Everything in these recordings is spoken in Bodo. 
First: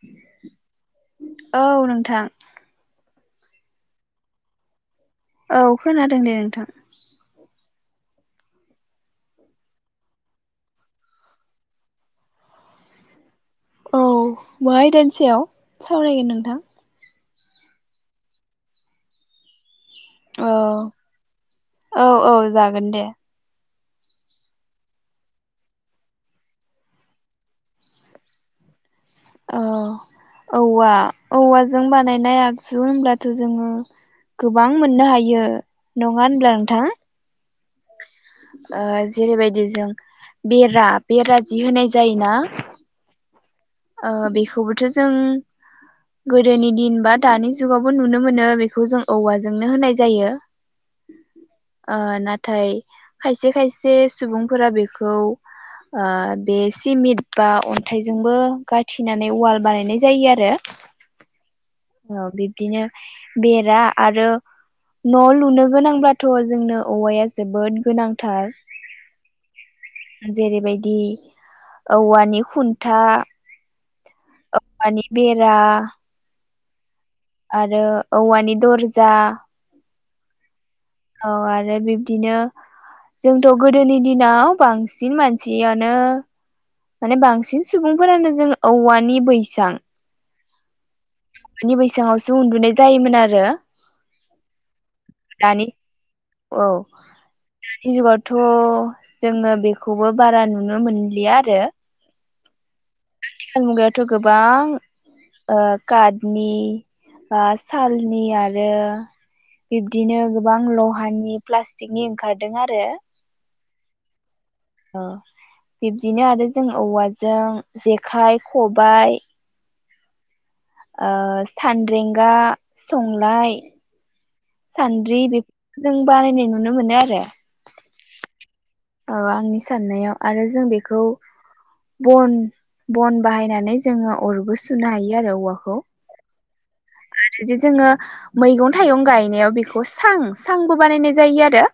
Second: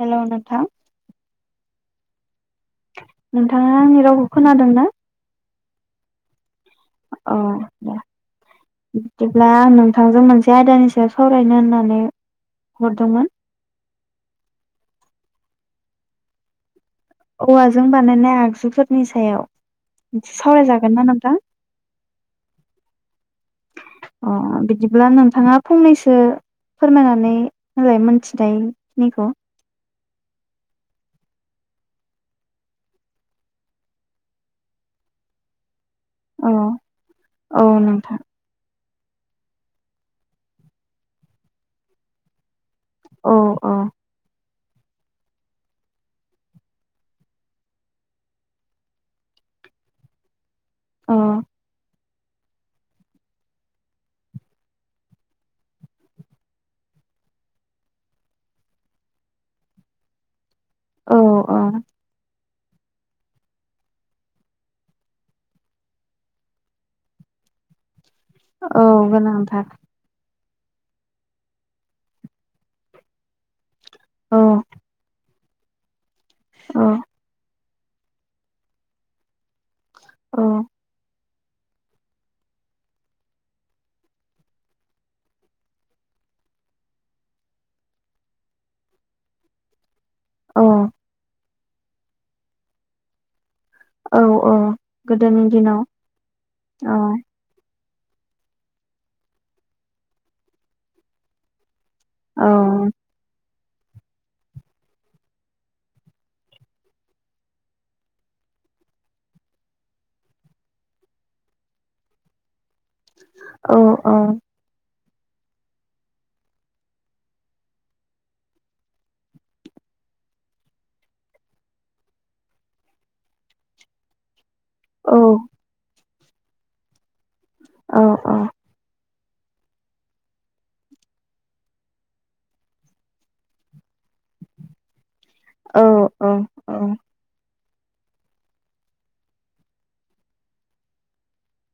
हेलौ नोंथां औ नोंथां नोंथाङा आंनि रावखौ खोनादों ना? औ खोनादों दे नोंथां औ बिदिब्ला आं नोंथांजों मोनसे आयदानि सायाव सावरायनो होननानै हरदोंमोन औ मा आयदानि सायाव सावरायगोन नोंथां? औवाजों बानायनाय आगजुफोरनि सायाव औ सावरायजागोन ना नोंथां? औ औ जागोन दे अ बिदिब्ला नोंथाङा फंनैसो फोरमायनानै होलाय मोनथिनाय अ औवा औवाजों बानायनाय आगजु होनब्लाथ जोङो गोबां मोननो हायो। नङा औ होनब्ला नोंथां? औ नोंथां। ओ जेरैबायदि जों बेरा बेरा जि होनाय जायोना? औ। औ थ जों गोदोनि दिन बा दानि जुगावबो नुनो मोनो बेखौ जों औवाजोंनो होनाय जायो। औ ओ नाथाय खायसे खायसे सुबुंफोरा बेखौ ओ बे सिमिट बा अन्थाइजोंबो गाथिनानै वाल बानायनाय जायो आरो औ। औ औ बिब बिदिनो बेरा आरो न लुनो गोनांब्लााथ जोंनो औवाया जोबोद गोनां औ गोनांथार। जेरैबायदि औवानि खुन्था औवानि बेक रा। अ आरो औवानि दरजा। औ औ आरो बिब्दिनो जोंथ गोदोनि दिनाव बांसिन मानसियानो माने बांसिन सुबुंफोरानो जों औवानि बैसां अ मानि बैसेङावसो उन्दुनाय जायोमोन आरो औ औ गोदोनि दानि दिनाव औ। जि जुगावथ जोङो बेखौबो बारा नुनो मोनलिया आरो अ आथिखाल मुगायावथ गोबां ओ काटनि ओ सालनि आरो बिब्दिनो गोबां लहानि प्लास्टिकनि ओंखारदों आरो आरो औ औ। बिब्दिनो आरो जों औवाजों जेखाइ -खबायाइ ओ सानरेंगा, संलाय सान्द्रि औ बेफोर जों बानायनाय नुनो मोनो आरो औ औ। आंनि साननायाव आरो जों बेखौ बन बन बाहायनानै जोङो अरबो सुनो हायो आरो औवाखौ। औ औ। जे जोङो मैगं थाइगं गायनायाव बेखौ सां सांबो बानायनाय जायो आरो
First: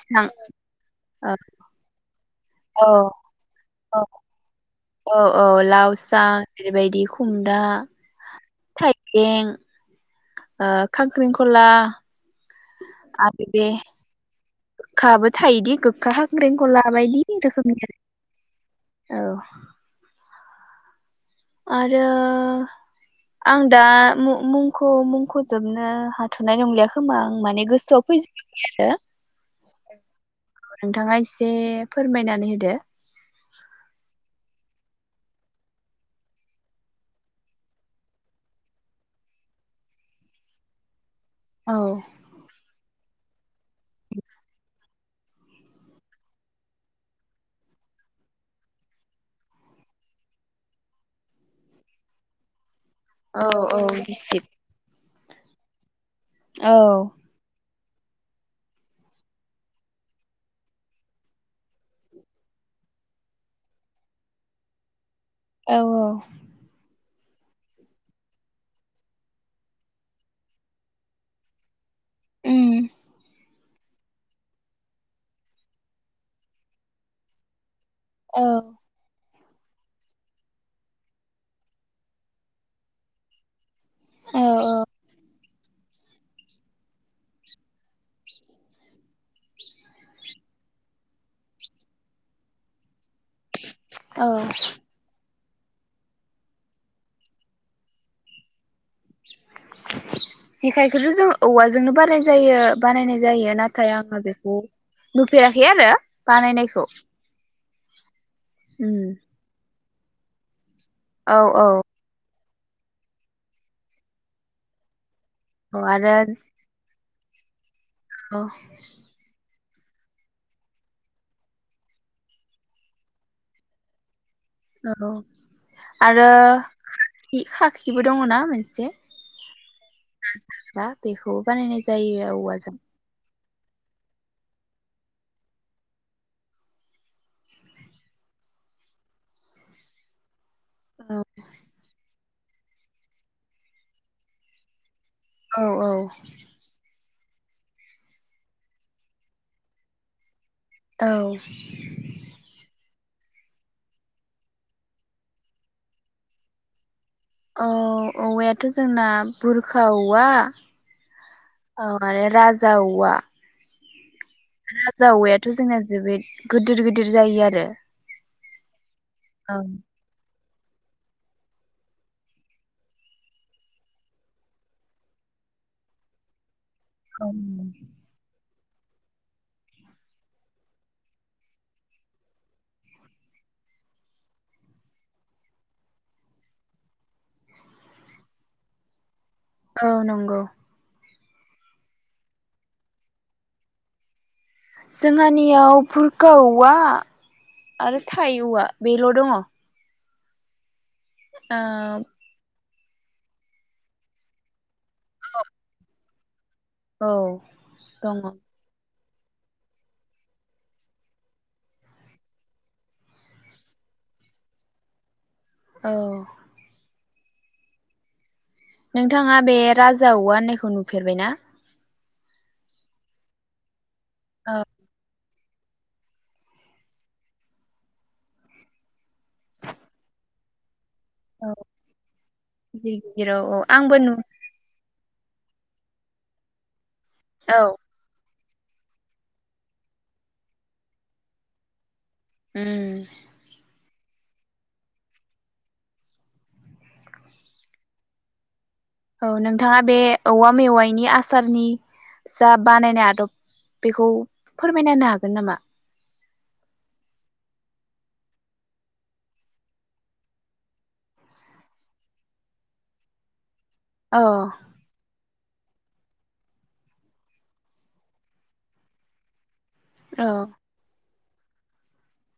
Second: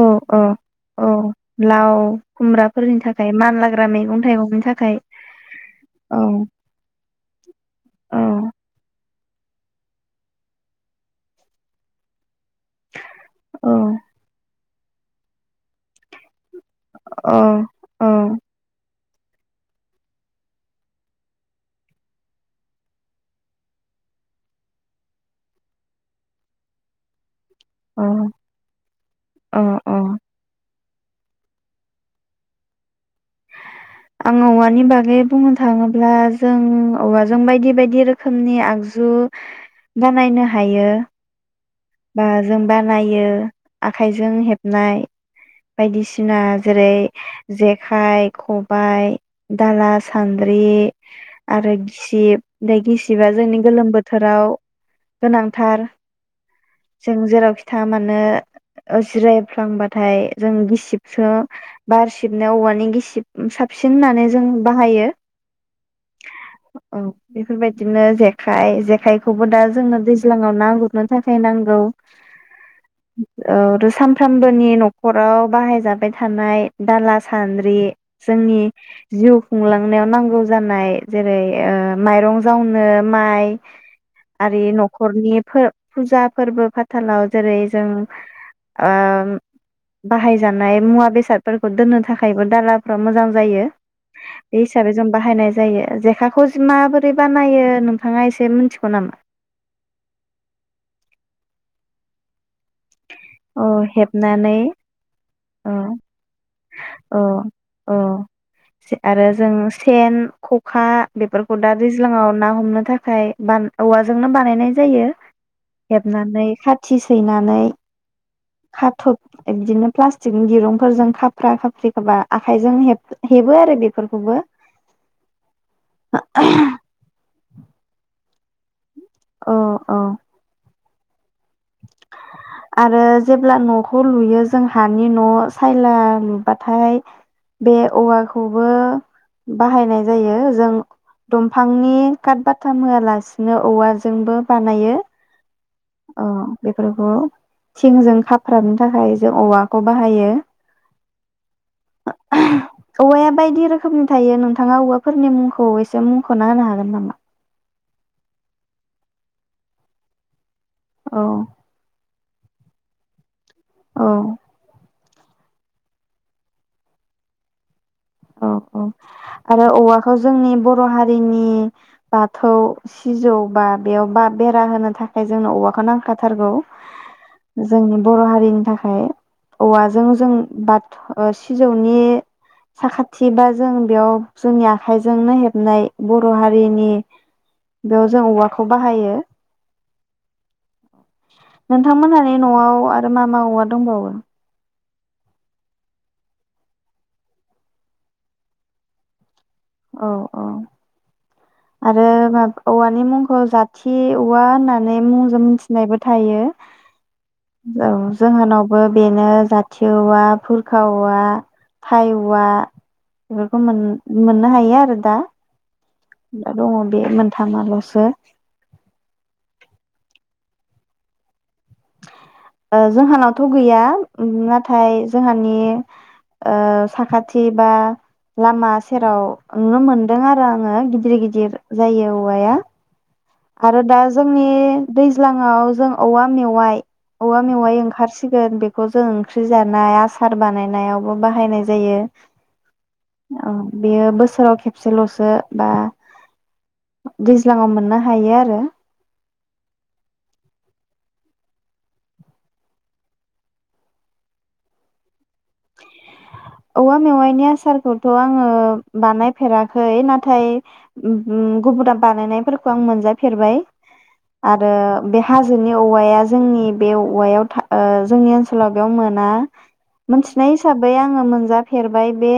औ- औ- औ लाव औ खुमब्राफोरनि थाखाय मानलाग्रा मैगं -औ- थाइगंनि थाखाय औ- औ औ लावसा बेफोरबायदि खुम्रा औ थायो। एं। ओ खांख्रिंखला आ बे औ खाबो थायोदि गोखा खांख्रेंखला बायदि औ रोखोमनि आरो। औ औ। आरो आं दा मुं-मुंखौ मुंखौजोबनो हाथ नाय नंलिया खोमा आं माने गोसोआव औ फैजोबाखै आरो। औ नोंथाङा एसे फोरमायनानै होदो। आं औवानि बागै बुंनो थाङोब्ला जों औवाजों बायदि बायदि रोखोमनि आगजु बानायनो हायो। औ बा जोंबा नायो आखाइजों हेबनाय बायदिसिना जेरै जेखाइ, खबाइ दाला, सान्द्रि आरो गिसिब गिसिबा औ जोंनि औ गोलोम गिसिब बोथोराव गोनांथार। औ जों जेरावखि थाङा मानो जिरायफ्लांबाथाय जों गिसिबसो बार सिबनायाव औवानि गिसिब साबसिन होन्नानै जों बाहायो। औ औ। औ बेफोरबायदिनो जेखाइ जेखायखौबो दा जोंनो दैज्लाङाव नांगुरनो थाखाय नांगौ। उम [inaudible] औ सानफ्रामबोनि न'खराव बाहायजाबाय थानाय दाला सान्द्रि औ जोंनि जिउ खुंलांनायाव नांगौ जानाय जेरै ओ माइरं जावनो माइ औ आरि औ न'खरनिफोर फुजा फोर्बो फाथालाव जेरै जों ओ बाहायजानाय मुवा बेसादफोरखौ दोन्नो थाखायबो दालाफ्रा मोजां जायो। औ बे हिसाबै जों बाहायनाय जायो। जेखाखौ माबोरै बानायो नोंथाङा एसे मिन्थिगौ नामा? जेखायखौथ जों औवाजोंनो बाराय जायो। बानायनाय जायो अ नाथाय आङो बेखौ हेबनानै नुफेराखै अ आरो बा नायनायखौ। अ अ। जे आरो जों सेन, ख खा औ बेफोरखौ औ दा दैज्लाङाव ना ह हमनो थाखाय बा औवाजोंनो बानायनाय जायो। औ आरो हेबनानै खाथि सै सैनानै औ। खाथब बिदिनो प्लास्टिकनि दिरुंफोरजों खा खाफ्रा खाफ्रि खोबा आखाइजों हेब-हेबो आरो बेफोरखौबो। औ आरो खाखि खाखिबो दङ ना? [unintelligible] औ औ बेखौ बानायनाय जायो औवाजों ब्ला नखौ लुयो जों हानि न सायला लुबाथाय बे औवाखौबो बाहायनाय जायो जों औ दंफांनि काट बाथाम होआलासिनो औवाजोंबो बानायो औ औ औ बेफोरखौ थिंजों खाफ्रानो थाखाय जों औवाखौ बाहायो औ औवाया बायदि रोखोमनि थायो नोंथाङा औवाफोरनि मुंखौ एसे मुंखना होनो हागोन नामा? औ औवायाथ जोंना बुरखा औवा औ माने राजा औवा औ राजा औवायाथ जोंना जोबोद गोदोर गोदोर जायो आरो औ औ औ आरो औवाखौ जोंनि बर हारिनि बाथौ सिजौ बा बेयाव बा बेरा होनो थाखाय जोंनो औवाखौ नांखाथारगौ औ जोंनि बर हारिनि थाखाय औवाजों जों बाथ सिजौनि साखाथि बा जों बेयाव जोंनि आखाइजोंनो हेबनाय बर‌हारिनि बेयाव जों औवाखौ बाहायो औ नंगौ नोंथांमोनहानि नआव आरो मा मा औवा दंबावो जोंहानियाव फुरखा औवा आरो थाइ औवा बेल दङ औ अ ओ आरो माब औवानि मुंखौ जाथि औवा होनना मुंजों मिथिनायबो थायो औ औ दङ जोंहानावबो बेनो जाथि औवा फुरखा औवा थाय औवा बेफोरखौ मोन मोन मोननो हायो आरो दा औ दा दङ बे मोनथामालसो नोंथाङा बे राजा औवा होननायखौ नुफेरबायना जोंहानावथ गैया उम औ नाथाय जोंहानि ओ साखाथि बा लामा सेराव नुनो मोनदों आरो आङो गिदिर औ गिदिर जायो औवाया गिदिर गिदिर औ औ आरो आंबो दा नु जोंनि दैज्लाङाव जों औवा मेवाइ औवा औ मेवाय ओंखारस सिगोन बेखौ जों ओंख्रि जानाय आसार बानायनायावबो बाहायनाय जायो। उम औ बेयो बोसोराव खेबसेल'सो बा दैज्लाङाव मोननो हायो आरो। औ नोंथाङा बे औवा मेवाइनि आसारनि जा बानायनाय आदब बेखौ फोरमायना होनो हागोन नामा? औवा मेवाइनि आसारखौथ' आङो बानायफेराखै नाथाय गुबुना बानायनायफोरखौ आं मोनजाफेरबाय। औ आरो बे हाजोनि औवाया जोंनि बे औवायाव था ओ जोंनि ओनसोलाव बेयाव मोना। औ मोनथिनाय हिसाबै आं [unintelligible] जाफेरबाय बे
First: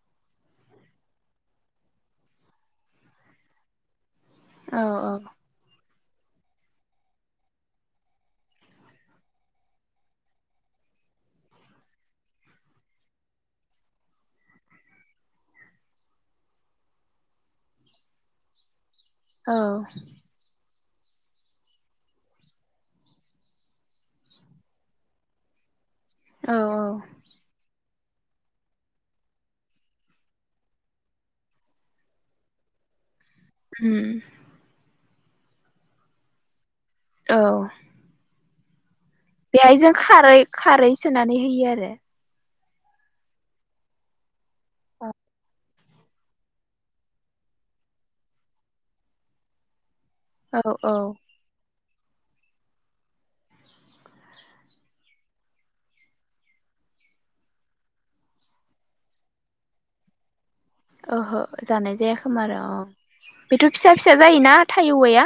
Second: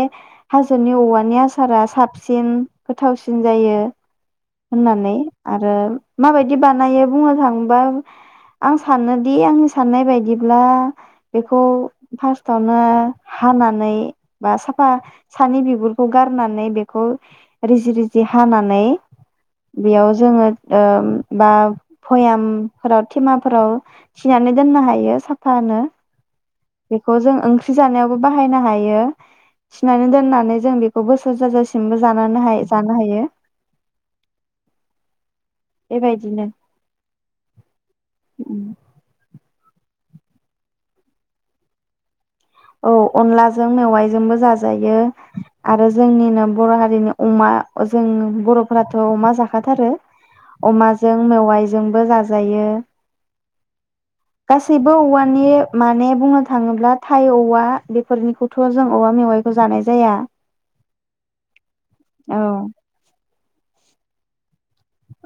हाजोनि औवानि आसारा साबसिन गोथावसिन जायो। होननानै आरो माबायदि बानायो बुंनो थाङोबा आं सानोदि आंनि साननाय बायदिब्ला बेखौ फार्स्टआवनो हानानै बा साफा सानि बिगुरखौ गारनानै बेखौ रिजि रिजि हानानै औ बेयाव जोङो बा भयामफोराव थेमाफोराव थिनानै दोननो हायो साफानो। औ औ बेखौ जों ओंख्रि जानायावबो बाहायनो हायो थिनानै दोननानै जों बेखौ बोसोर जाजासिमबो जाजा जानो हायो। उम उम ए बायदि नो। औ उम। बेहाय जों खारै-खारै सोनानै होयो आरो। औ अनलाजों मेवाइजोंबो जाजायो आरो आरो जोंनिनो बर' हारिनि अमा जों बर'फोराथ अमा जाखाथारो। औ औ अमाजों मेवाइ जोंबो जाजायो। गासैबो औवानि माने बुंनो थाङोब्ला थाइ औवा बेफोरनिखौथ' जों औवा मेवाइखौ जानाय जाया। ओहो जानाय जाया औ खोमा आरो अ बेथ' फिसा फिसा जायोना। थाइ औवाया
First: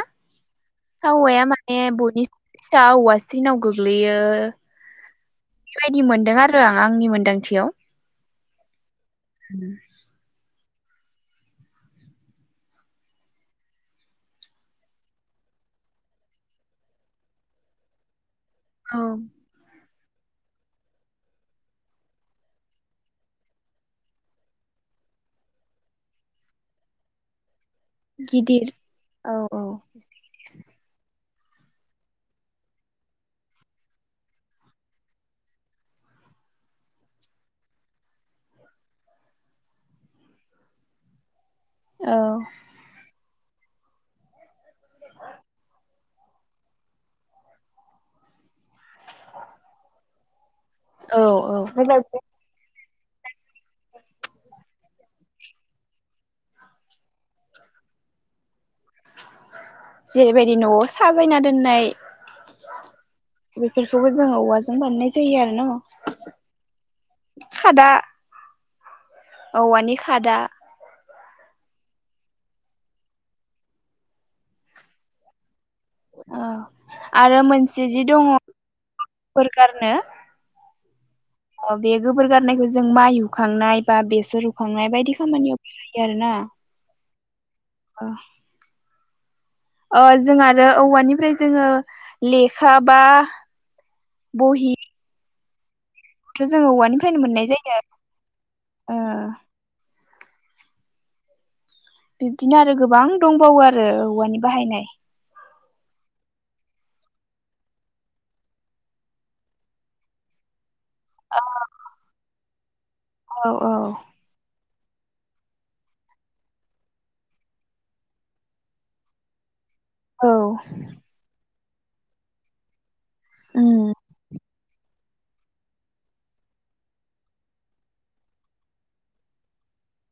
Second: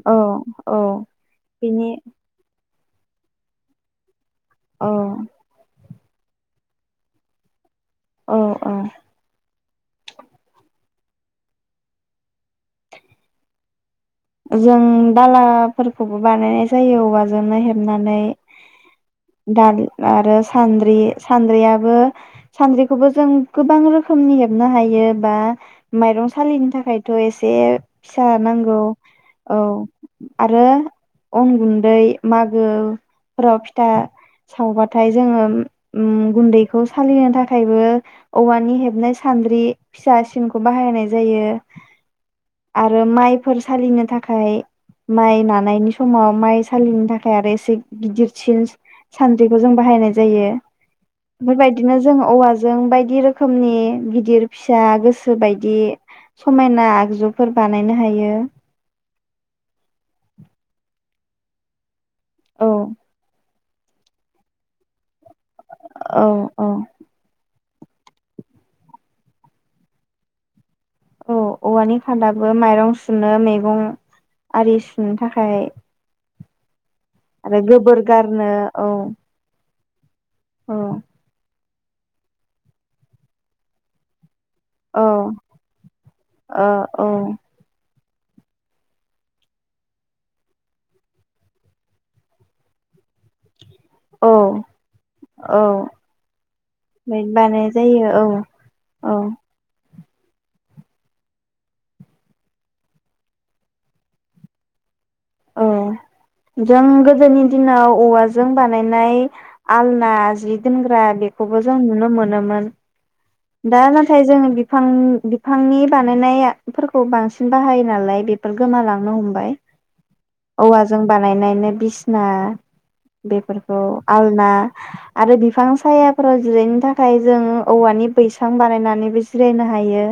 औ थाइ औवाया माने बिनि बयनि फिसा औवासिनाव गोग्लैयो। औ। बेबायदि मोनदों आरो आं आंनि मोनदांथियाव। औ औ [inaudible] जों दालाफोरखौबो बानायनाय जायो औवाजोंनो हेबनानै। औ दाल। आरो सानद्रि सानद्रियाबो सान्द्रिखौबो जों गोबां रोखोमनि हेबनो हायो बा माइरं सालिनि थाखायथ एसे फिसा गिदिर नांगौ। औ आरो। अन गुन्दै मागो फोराव फिथा सावबाथाय जोङो उम गुन्दैखौ सालिनो थाखायबो औवानि हेबनाय सान्द्रि फिसा सिनखौ बाहायनाय जायो। औ आरो माइ सालिनो थाखाय माइ नानायनि समाव माइ सालिनो थाखाय आरो एसे गिदिरसिन सान्द्रिखौ जों बाहायनाय जायो। औ बेफोर औ बायदिनो जों औवाजों बायदि। बायदि रोखोमनि गिदिर फिसा गोसो बायदि समायना आगजुफोर बानायनो हायो। जेरै बायदि नआव सा खैना दोननाय औ। बेफोरखौबो जोङो औवाजों बानायनाय जायो। जायो आरो औ औ न। खादा औवानि खादा। औ औवानि खादाबो माइरं सुनो मैगं आरि सुनो थाखाय। औ। आरो गोबोर गारनो औ नो औ अह बे गोबोर गारनायखो जों माइ हुखांनाय बा बेसर हु खांनाय औ बायदि खामानियाव बाहायो आरोना ओ अह ओह जों आरो औवानिफ्राय जोङो लेखा बा औ बहि औ। थ जोङो औवानिफ्रायनो मोननाय बानाय जायो औ औ ओह बिब्दिनोआरो गोबां दंबावो आरो औवानि बाहायनाय। औ जों गोदोनि दिनाव औवाजों बानायनाय आलना जि दोनग्रा बेखौबो जों नुनो मोनोमोन। औ औ दा नाथाय जोङो बिब बिफां बिफांनि बानायनायफोरखौ बांसिन बाहायोनालाय बेफोर गोमालांनो हमबाय। औ औवाजों बानायनाय नेम बिसना बेफोरखौ उम आलना आरो बिफां सायाफोराव जिरायनो थाखाय जों औवानिब बैसां बानायनानैबो जिरायनो हायो।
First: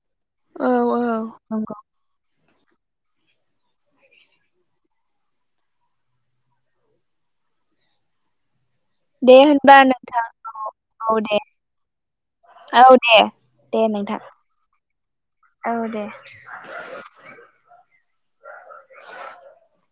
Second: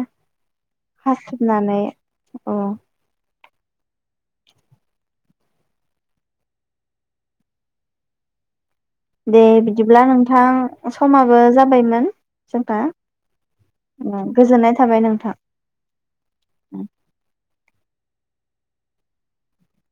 औ औ नंगौ हासोबनानै अह दे बिदिब्ला नोंथां औ समाबो दे जाबायमोन जोंहा औ दे दे नोंथां उम गोजोननाय थाबाय नोंथां औ दे उम। [inaudible]